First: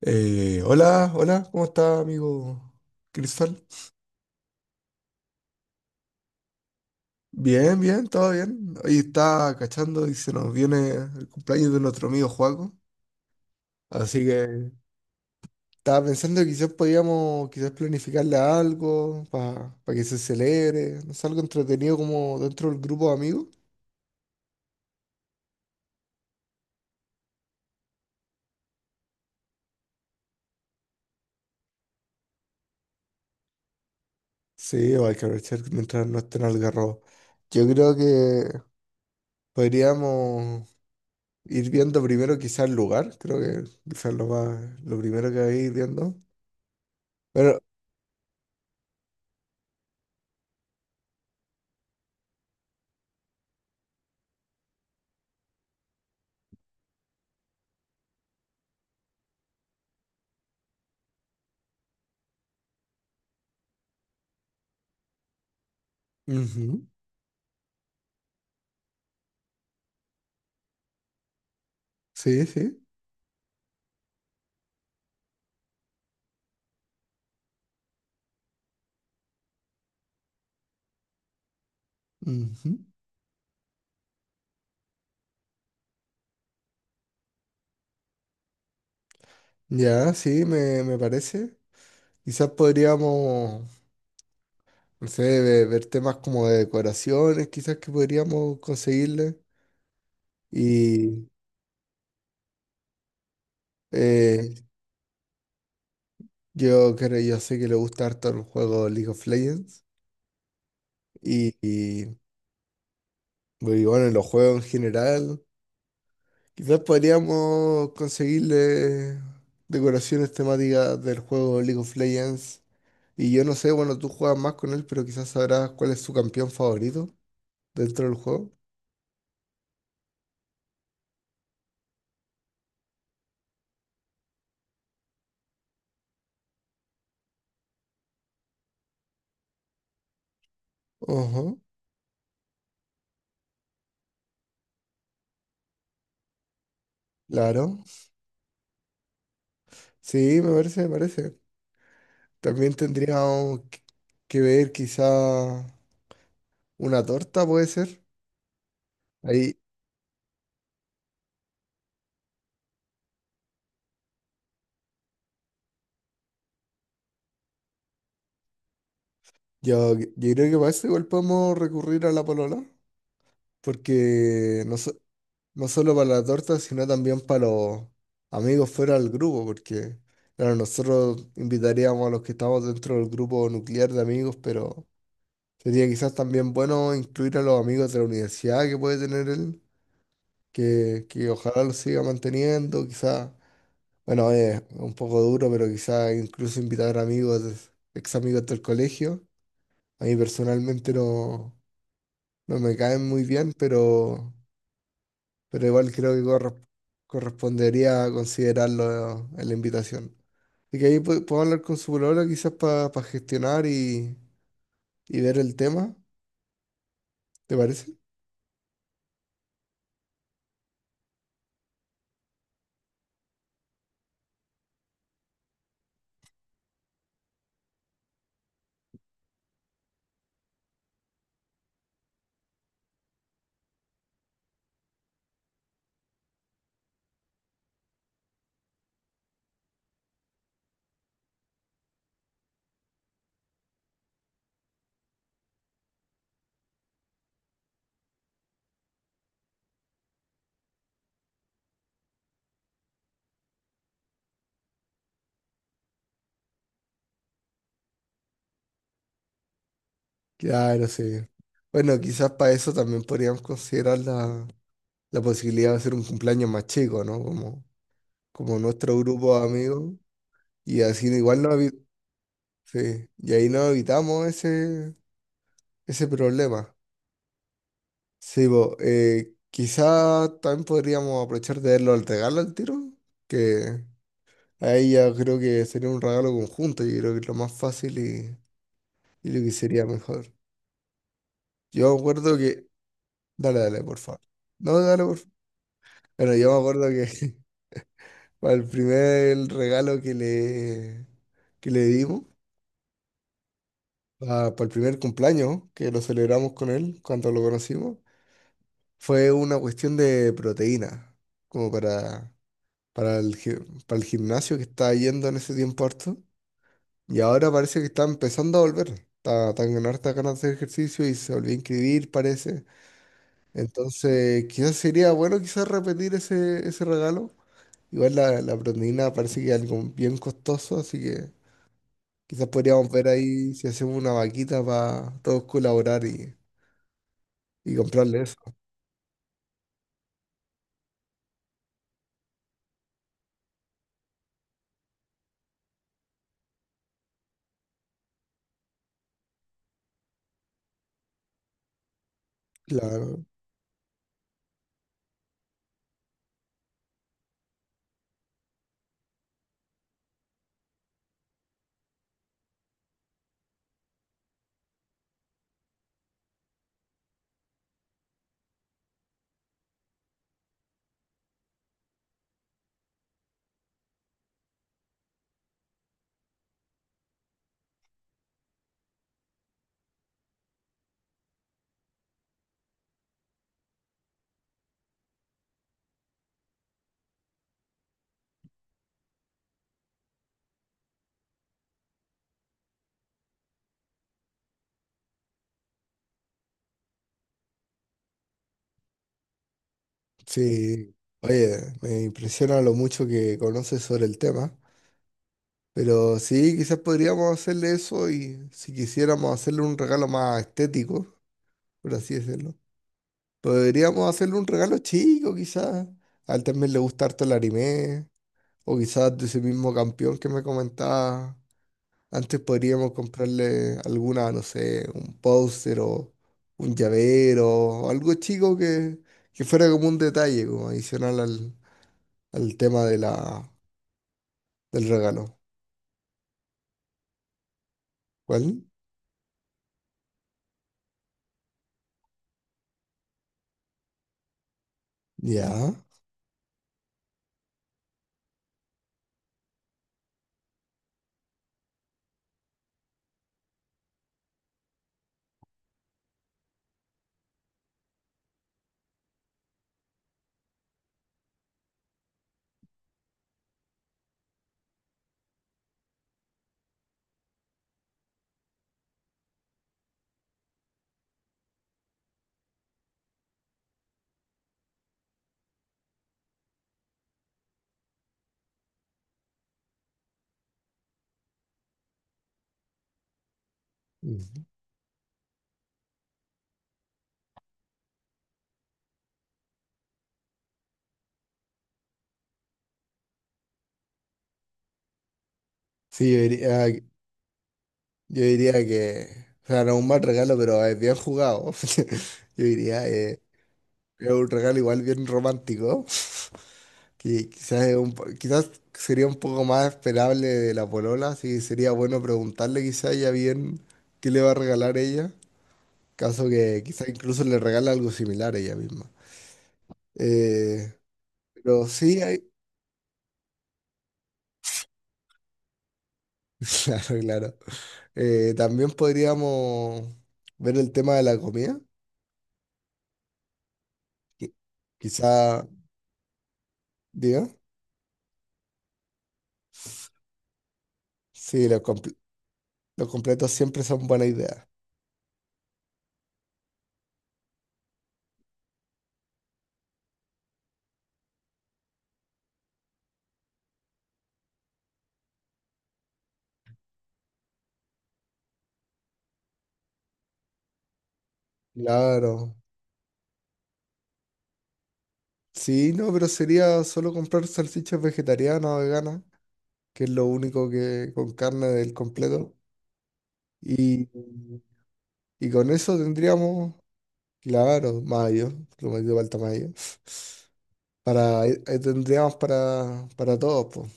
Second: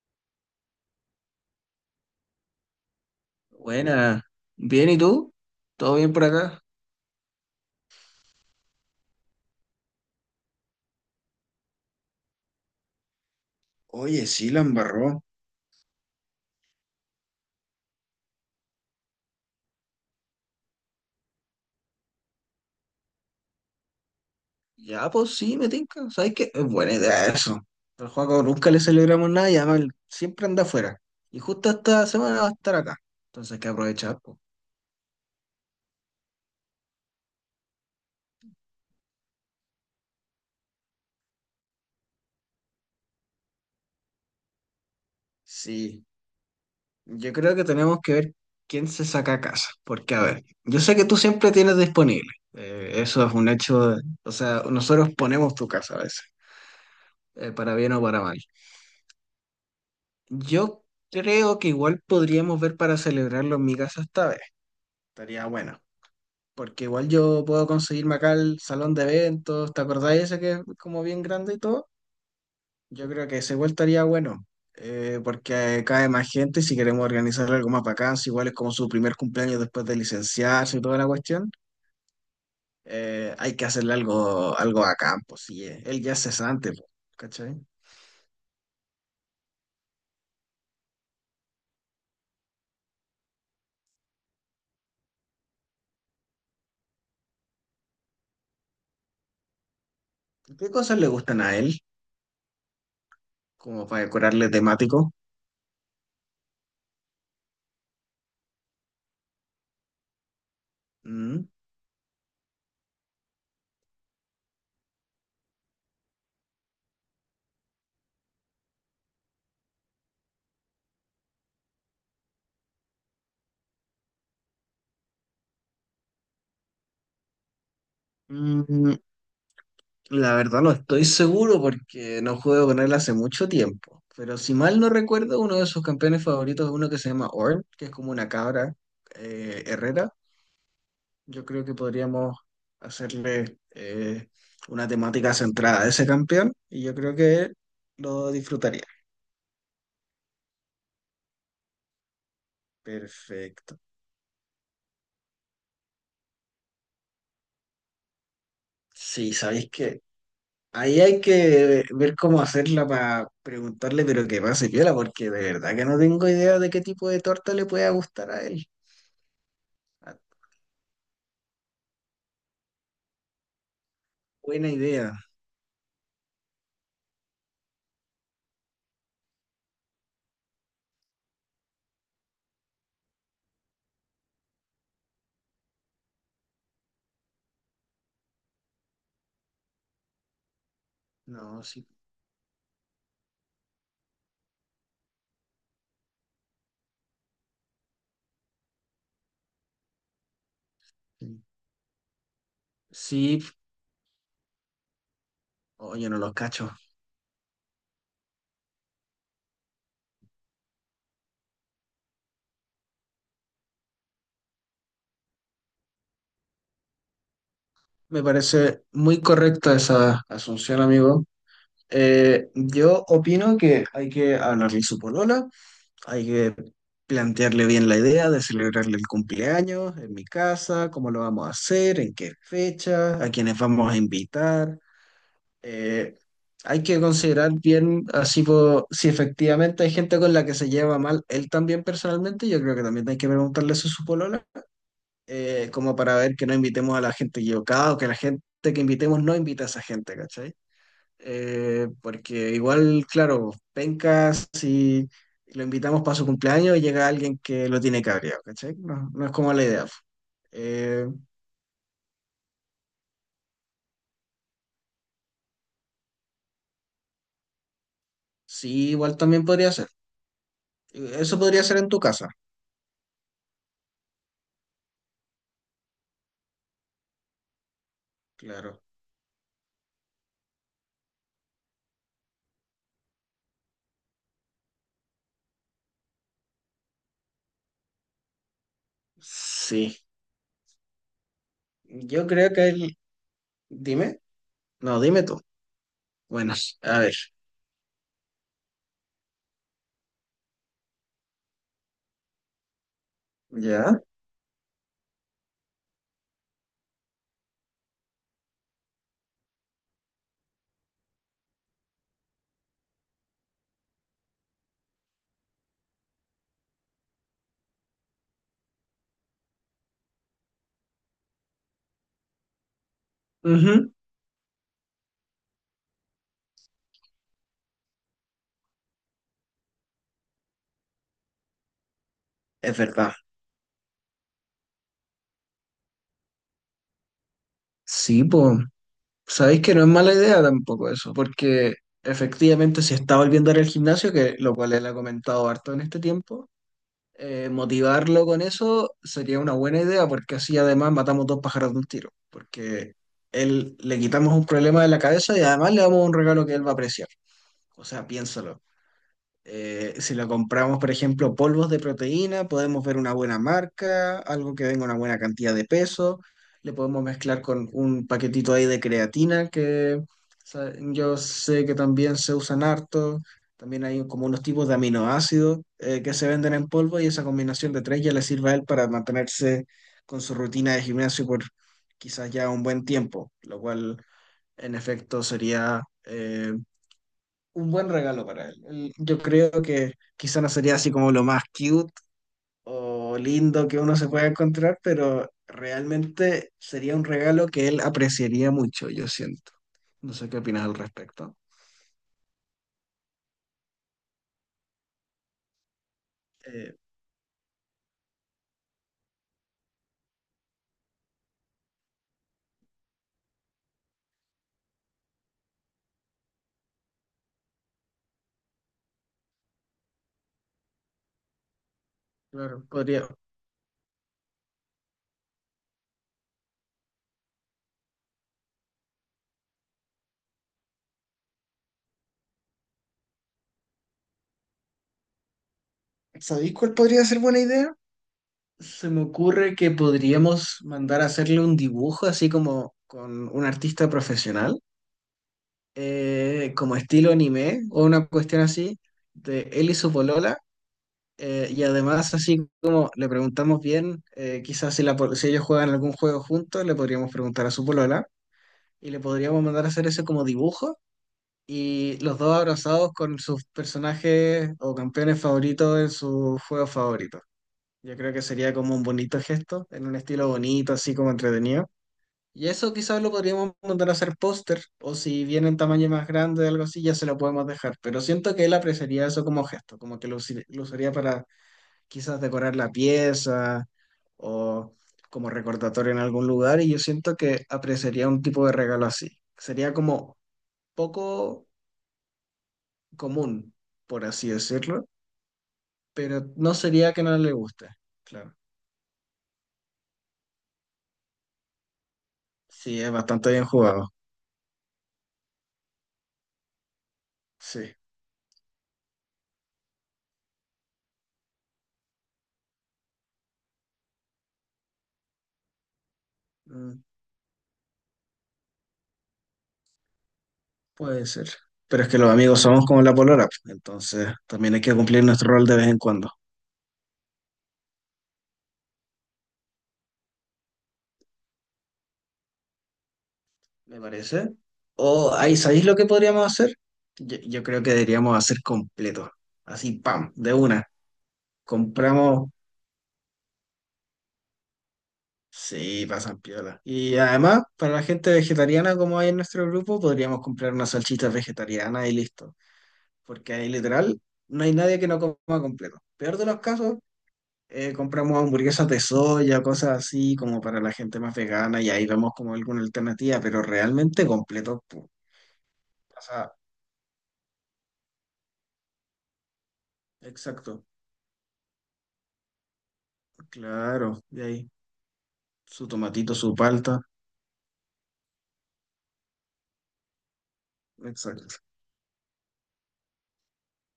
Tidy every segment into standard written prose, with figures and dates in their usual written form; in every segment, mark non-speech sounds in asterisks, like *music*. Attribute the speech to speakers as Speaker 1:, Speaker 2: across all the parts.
Speaker 1: Hola, hola, ¿cómo está, amigo Cristal?
Speaker 2: Buena, bien, ¿y tú? ¿Todo bien por acá?
Speaker 1: Bien, bien, todo bien. Hoy está cachando y se nos viene el cumpleaños de nuestro amigo Joaco. Así
Speaker 2: Oye, sí, la
Speaker 1: que
Speaker 2: embarró.
Speaker 1: estaba pensando que quizás podíamos quizás planificarle algo para que se celebre, no sé, algo entretenido como dentro del grupo de amigos.
Speaker 2: Ya, pues sí, me tinca. ¿Sabes qué? Es buena idea eso. Al Juaco nunca le celebramos nada y además él siempre anda afuera. Y justo esta semana va a estar acá. Entonces hay que aprovechar, pues.
Speaker 1: Sí, o hay que aprovechar mientras no estén algarrobos. Yo creo que podríamos ir viendo primero quizás el lugar, creo que quizás lo más, lo primero que hay ir
Speaker 2: Sí,
Speaker 1: viendo.
Speaker 2: yo creo
Speaker 1: Pero
Speaker 2: que tenemos que ver quién se saca a casa. Porque, a ver, yo sé que tú siempre tienes disponible. Eso es un hecho. O sea, nosotros ponemos tu casa a veces, para bien o para mal. Yo creo que igual podríamos ver para celebrarlo en mi casa esta vez. Estaría bueno. Porque
Speaker 1: ujú,
Speaker 2: igual yo puedo conseguirme acá el salón de eventos. ¿Te acordáis ese que es como bien grande y todo?
Speaker 1: sí, sí.
Speaker 2: Yo creo que ese igual estaría bueno. Porque cae más gente y si queremos organizar algo más bacán, si igual es como su primer cumpleaños después de licenciarse y toda la cuestión,
Speaker 1: Ujú.
Speaker 2: hay que hacerle algo, algo bacán, pues sí. Él ya es cesante, pues, ¿cachai?
Speaker 1: Ya, sí, me parece. Quizás podríamos, no sé, ver temas como de decoraciones, quizás que podríamos conseguirle.
Speaker 2: ¿Qué cosas le
Speaker 1: Y
Speaker 2: gustan a él? Como para decorarle
Speaker 1: eh,
Speaker 2: temático.
Speaker 1: yo creo, yo sé que le gusta harto el juego League of Legends.
Speaker 2: ¿Mm?
Speaker 1: Y, y, y bueno, los juegos en general. Quizás podríamos conseguirle decoraciones temáticas del juego League of Legends. Y yo no sé, bueno, tú juegas más con él, pero quizás sabrás cuál es su campeón favorito dentro del juego.
Speaker 2: Mm, La verdad no estoy seguro porque no juego con él hace mucho tiempo. Pero si mal no recuerdo, uno de sus campeones favoritos es uno que se llama Orn, que es como una cabra herrera.
Speaker 1: Ajá,
Speaker 2: Yo creo que podríamos hacerle una temática centrada a ese campeón y yo creo que
Speaker 1: claro.
Speaker 2: lo disfrutaría.
Speaker 1: Sí, me parece, me parece. También tendríamos
Speaker 2: Perfecto.
Speaker 1: que ver quizá una torta, puede ser.
Speaker 2: Sí,
Speaker 1: Ahí,
Speaker 2: sabéis que ahí hay que ver cómo hacerla para preguntarle, pero que pase piola, porque de verdad que no tengo idea de qué tipo de torta le pueda gustar a él.
Speaker 1: yo creo que para eso igual podemos recurrir a la polola, porque
Speaker 2: Buena
Speaker 1: no,
Speaker 2: idea.
Speaker 1: no solo para la torta, sino también para los amigos fuera del grupo, porque claro, nosotros invitaríamos a los que estamos dentro del grupo nuclear de amigos, pero... Sería quizás también bueno incluir a los amigos de la universidad que puede tener él, que
Speaker 2: No,
Speaker 1: ojalá lo
Speaker 2: sí.
Speaker 1: siga manteniendo, quizás, bueno, es un poco duro, pero quizás incluso invitar amigos, ex amigos del colegio. A mí personalmente
Speaker 2: Sí,
Speaker 1: no, no me caen muy
Speaker 2: sí,
Speaker 1: bien, pero igual
Speaker 2: oye,
Speaker 1: creo
Speaker 2: no
Speaker 1: que
Speaker 2: los cacho.
Speaker 1: correspondería considerarlo en la invitación. Así que ahí puedo hablar con su polola quizás para gestionar y ver el tema, ¿te parece?
Speaker 2: Me parece muy correcta esa asunción, amigo. Yo opino que hay que hablarle a su polola, hay que plantearle bien la idea de celebrarle el cumpleaños en mi casa, cómo lo vamos a hacer, en qué fecha, a quiénes vamos a invitar. Eh, Hay que considerar bien, así po- si efectivamente hay gente con la que se lleva mal, él también personalmente, yo creo que también hay que preguntarle eso a su polola como para ver que no invitemos a la gente equivocada o que la gente que invitemos no invite a esa gente, ¿cachai? Porque igual, claro, penca si lo invitamos para su cumpleaños y llega alguien que lo tiene cabreado, ¿cachai? No, no es como la idea.
Speaker 1: Claro, sí.
Speaker 2: Eh,
Speaker 1: Bueno, quizás para eso también podríamos considerar la posibilidad de hacer un cumpleaños más chico, ¿no? Como, como
Speaker 2: sí,
Speaker 1: nuestro
Speaker 2: igual
Speaker 1: grupo
Speaker 2: también
Speaker 1: de
Speaker 2: podría ser.
Speaker 1: amigos. Y así
Speaker 2: Eso
Speaker 1: igual no
Speaker 2: podría ser en tu casa,
Speaker 1: sí, y ahí no evitamos ese, ese problema. Sí, bo,
Speaker 2: claro.
Speaker 1: quizás también podríamos aprovechar de verlo al regalo al tiro, que ahí ya creo que sería un regalo conjunto, yo creo que es lo más fácil y lo que sería
Speaker 2: Sí,
Speaker 1: mejor. Yo
Speaker 2: yo
Speaker 1: acuerdo
Speaker 2: creo
Speaker 1: que...
Speaker 2: que el...
Speaker 1: Dale, dale, por
Speaker 2: Dime,
Speaker 1: favor. No,
Speaker 2: no,
Speaker 1: dale, por
Speaker 2: dime tú.
Speaker 1: bueno, yo
Speaker 2: Bueno,
Speaker 1: me acuerdo
Speaker 2: a ver,
Speaker 1: que *laughs* para el primer regalo que le dimos,
Speaker 2: ya.
Speaker 1: el primer cumpleaños que lo celebramos con él cuando lo conocimos, fue una cuestión de proteína, como para, para el, gi- para el gimnasio que estaba yendo en ese tiempo harto. Y ahora parece que está empezando a volver. Está, está con hartas ganas de hacer ejercicio y se volvió a inscribir, parece.
Speaker 2: Ujú,
Speaker 1: Entonces, quizás sería bueno quizás repetir ese, ese regalo. Igual la proteína parece que es algo bien costoso, así que quizás
Speaker 2: es
Speaker 1: podríamos ver
Speaker 2: verdad.
Speaker 1: ahí si hacemos una vaquita para todos colaborar y comprarle
Speaker 2: Sí,
Speaker 1: eso.
Speaker 2: pues. Sabéis que no es mala idea tampoco eso, porque efectivamente si está volviendo a ir al gimnasio, que lo cual él ha comentado harto en este tiempo, motivarlo con eso sería una buena idea, porque así además matamos dos pájaros de un tiro, porque
Speaker 1: Claro,
Speaker 2: él le quitamos un problema de la cabeza y además le damos un regalo que él va a apreciar. O sea, piénsalo. Si lo compramos, por ejemplo, polvos de proteína, podemos ver una buena marca, algo que venga una buena cantidad de peso. Le podemos mezclar con un paquetito ahí de creatina que yo sé que también se usan harto. También hay como unos tipos de aminoácidos que se venden en polvo y esa combinación de tres ya le sirve a él para mantenerse con su rutina de gimnasio por quizás ya un buen tiempo, lo cual en efecto sería un buen regalo para él. Yo creo que quizá no sería así como lo más cute o lindo que uno se pueda encontrar, pero realmente sería un regalo que él apreciaría mucho, yo siento. No sé qué opinas al
Speaker 1: sí.
Speaker 2: respecto.
Speaker 1: Oye, me impresiona lo mucho que conoces sobre el tema, pero sí,
Speaker 2: Eh,
Speaker 1: quizás podríamos hacerle eso y si quisiéramos hacerle un regalo más estético, por así decirlo, podríamos hacerle un regalo chico, quizás. A él también le gusta harto el anime, o quizás de ese mismo campeón que me comentaba antes
Speaker 2: claro,
Speaker 1: podríamos
Speaker 2: podría.
Speaker 1: comprarle alguna, no sé, un póster o un llavero o algo chico que fuera como un detalle, como adicional al tema de del regalo.
Speaker 2: ¿Sabéis cuál podría ser buena idea?
Speaker 1: ¿Cuál?
Speaker 2: Se me ocurre que podríamos mandar a hacerle un dibujo así como con un artista profesional,
Speaker 1: Ya.
Speaker 2: como estilo anime o una cuestión así, de él y su polola. Y además, así como le preguntamos bien, quizás si, la, po- si ellos juegan algún juego juntos, le podríamos preguntar a su polola y le podríamos mandar a hacer ese como dibujo y los dos abrazados con sus personajes o campeones favoritos en sus juegos favoritos. Yo creo que sería como un bonito gesto, en un estilo bonito, así como entretenido. Y eso quizás lo podríamos mandar a hacer póster, o si viene en tamaño más grande o algo así, ya se lo podemos dejar. Pero siento que él apreciaría eso como gesto, como que lo usaría para quizás decorar la pieza
Speaker 1: Ujú.
Speaker 2: o como recordatorio en algún lugar y yo siento que apreciaría un tipo de regalo así. Sería como poco común, por así decirlo,
Speaker 1: Sí,
Speaker 2: pero no sería que no le guste.
Speaker 1: yo
Speaker 2: Claro.
Speaker 1: diría que, o sea, no es un mal regalo, pero es bien jugado. *laughs* Yo
Speaker 2: Sí,
Speaker 1: diría,
Speaker 2: es bastante bien jugado.
Speaker 1: es un regalo igual bien romántico. Que quizás,
Speaker 2: Sí,
Speaker 1: es un quizás sería un poco más esperable de la polola, así que sería bueno preguntarle quizás ella bien qué le va a regalar ella, caso que
Speaker 2: mm,
Speaker 1: quizás incluso le regala algo similar ella misma. Eh,
Speaker 2: puede ser.
Speaker 1: pero
Speaker 2: Pero es que
Speaker 1: sí
Speaker 2: los
Speaker 1: hay...
Speaker 2: amigos somos como la polola, entonces también hay que cumplir nuestro rol de vez en cuando.
Speaker 1: *laughs* Claro, claro. También podríamos ver el tema de la comida,
Speaker 2: ¿Me
Speaker 1: que
Speaker 2: parece? O ahí,
Speaker 1: quizá,
Speaker 2: ¿sabéis lo que podríamos hacer? Yo,
Speaker 1: diga,
Speaker 2: yo creo que deberíamos hacer completo. Así, pam, de una.
Speaker 1: sí,
Speaker 2: Compramos,
Speaker 1: los completos siempre son buena idea.
Speaker 2: sí, pasan piola. Y además, para la gente vegetariana, como hay en nuestro grupo, podríamos comprar unas salchichas vegetarianas y listo. Porque ahí literal no hay nadie que no coma completo. Peor de los casos, compramos hamburguesas de soya, cosas así, como para la gente más vegana, y ahí vemos como
Speaker 1: Claro.
Speaker 2: alguna alternativa, pero realmente completo. Pu-
Speaker 1: Sí, no, pero
Speaker 2: O
Speaker 1: sería solo comprar salchichas vegetarianas o veganas, que es lo único
Speaker 2: exacto,
Speaker 1: que con carne del completo. Y,
Speaker 2: claro. Y ahí,
Speaker 1: y con
Speaker 2: su
Speaker 1: eso
Speaker 2: tomatito, su
Speaker 1: tendríamos,
Speaker 2: palta,
Speaker 1: claro, mayo, lo metido falta mayo. Para,
Speaker 2: exacto.
Speaker 1: ahí tendríamos para todos, po.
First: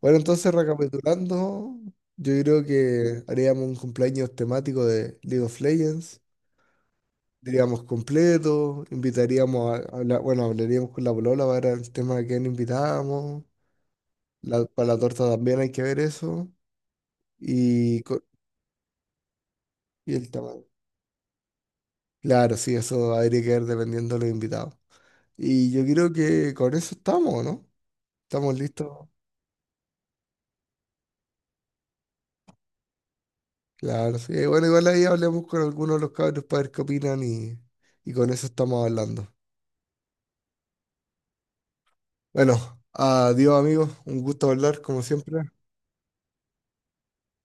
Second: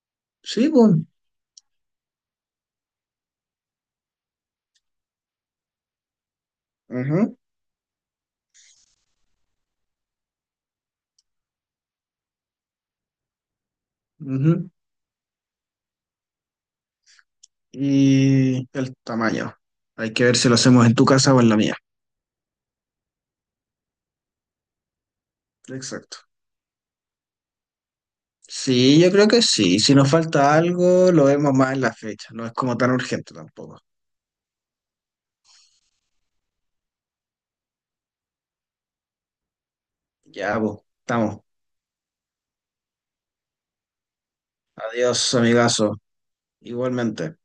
Speaker 1: Bueno, entonces
Speaker 2: Sí, pues.
Speaker 1: recapitulando, yo creo que haríamos un cumpleaños temático de League of Legends.
Speaker 2: Ujú,
Speaker 1: Diríamos completo, invitaríamos a hablar, bueno, hablaríamos con la polola para ver el tema de quién invitamos.
Speaker 2: ujú.
Speaker 1: Para la torta también hay que ver eso. Y, co-
Speaker 2: Y el tamaño. Hay
Speaker 1: y
Speaker 2: que
Speaker 1: el
Speaker 2: ver si
Speaker 1: tema.
Speaker 2: lo hacemos en tu casa o en la mía.
Speaker 1: Claro, sí, eso habría que ver dependiendo de los invitados. Y yo creo
Speaker 2: Exacto.
Speaker 1: que con eso estamos, ¿no? Estamos
Speaker 2: Sí,
Speaker 1: listos.
Speaker 2: yo creo que sí. Si nos falta algo, lo vemos más en la fecha. No es como tan urgente tampoco.
Speaker 1: Claro, sí. Bueno, igual ahí hablemos con algunos de los cabros para ver qué opinan y con eso estamos hablando.
Speaker 2: Ya, pues, estamos.
Speaker 1: Bueno, adiós amigos, un gusto hablar como
Speaker 2: Adiós,
Speaker 1: siempre.
Speaker 2: amigazo. Igualmente.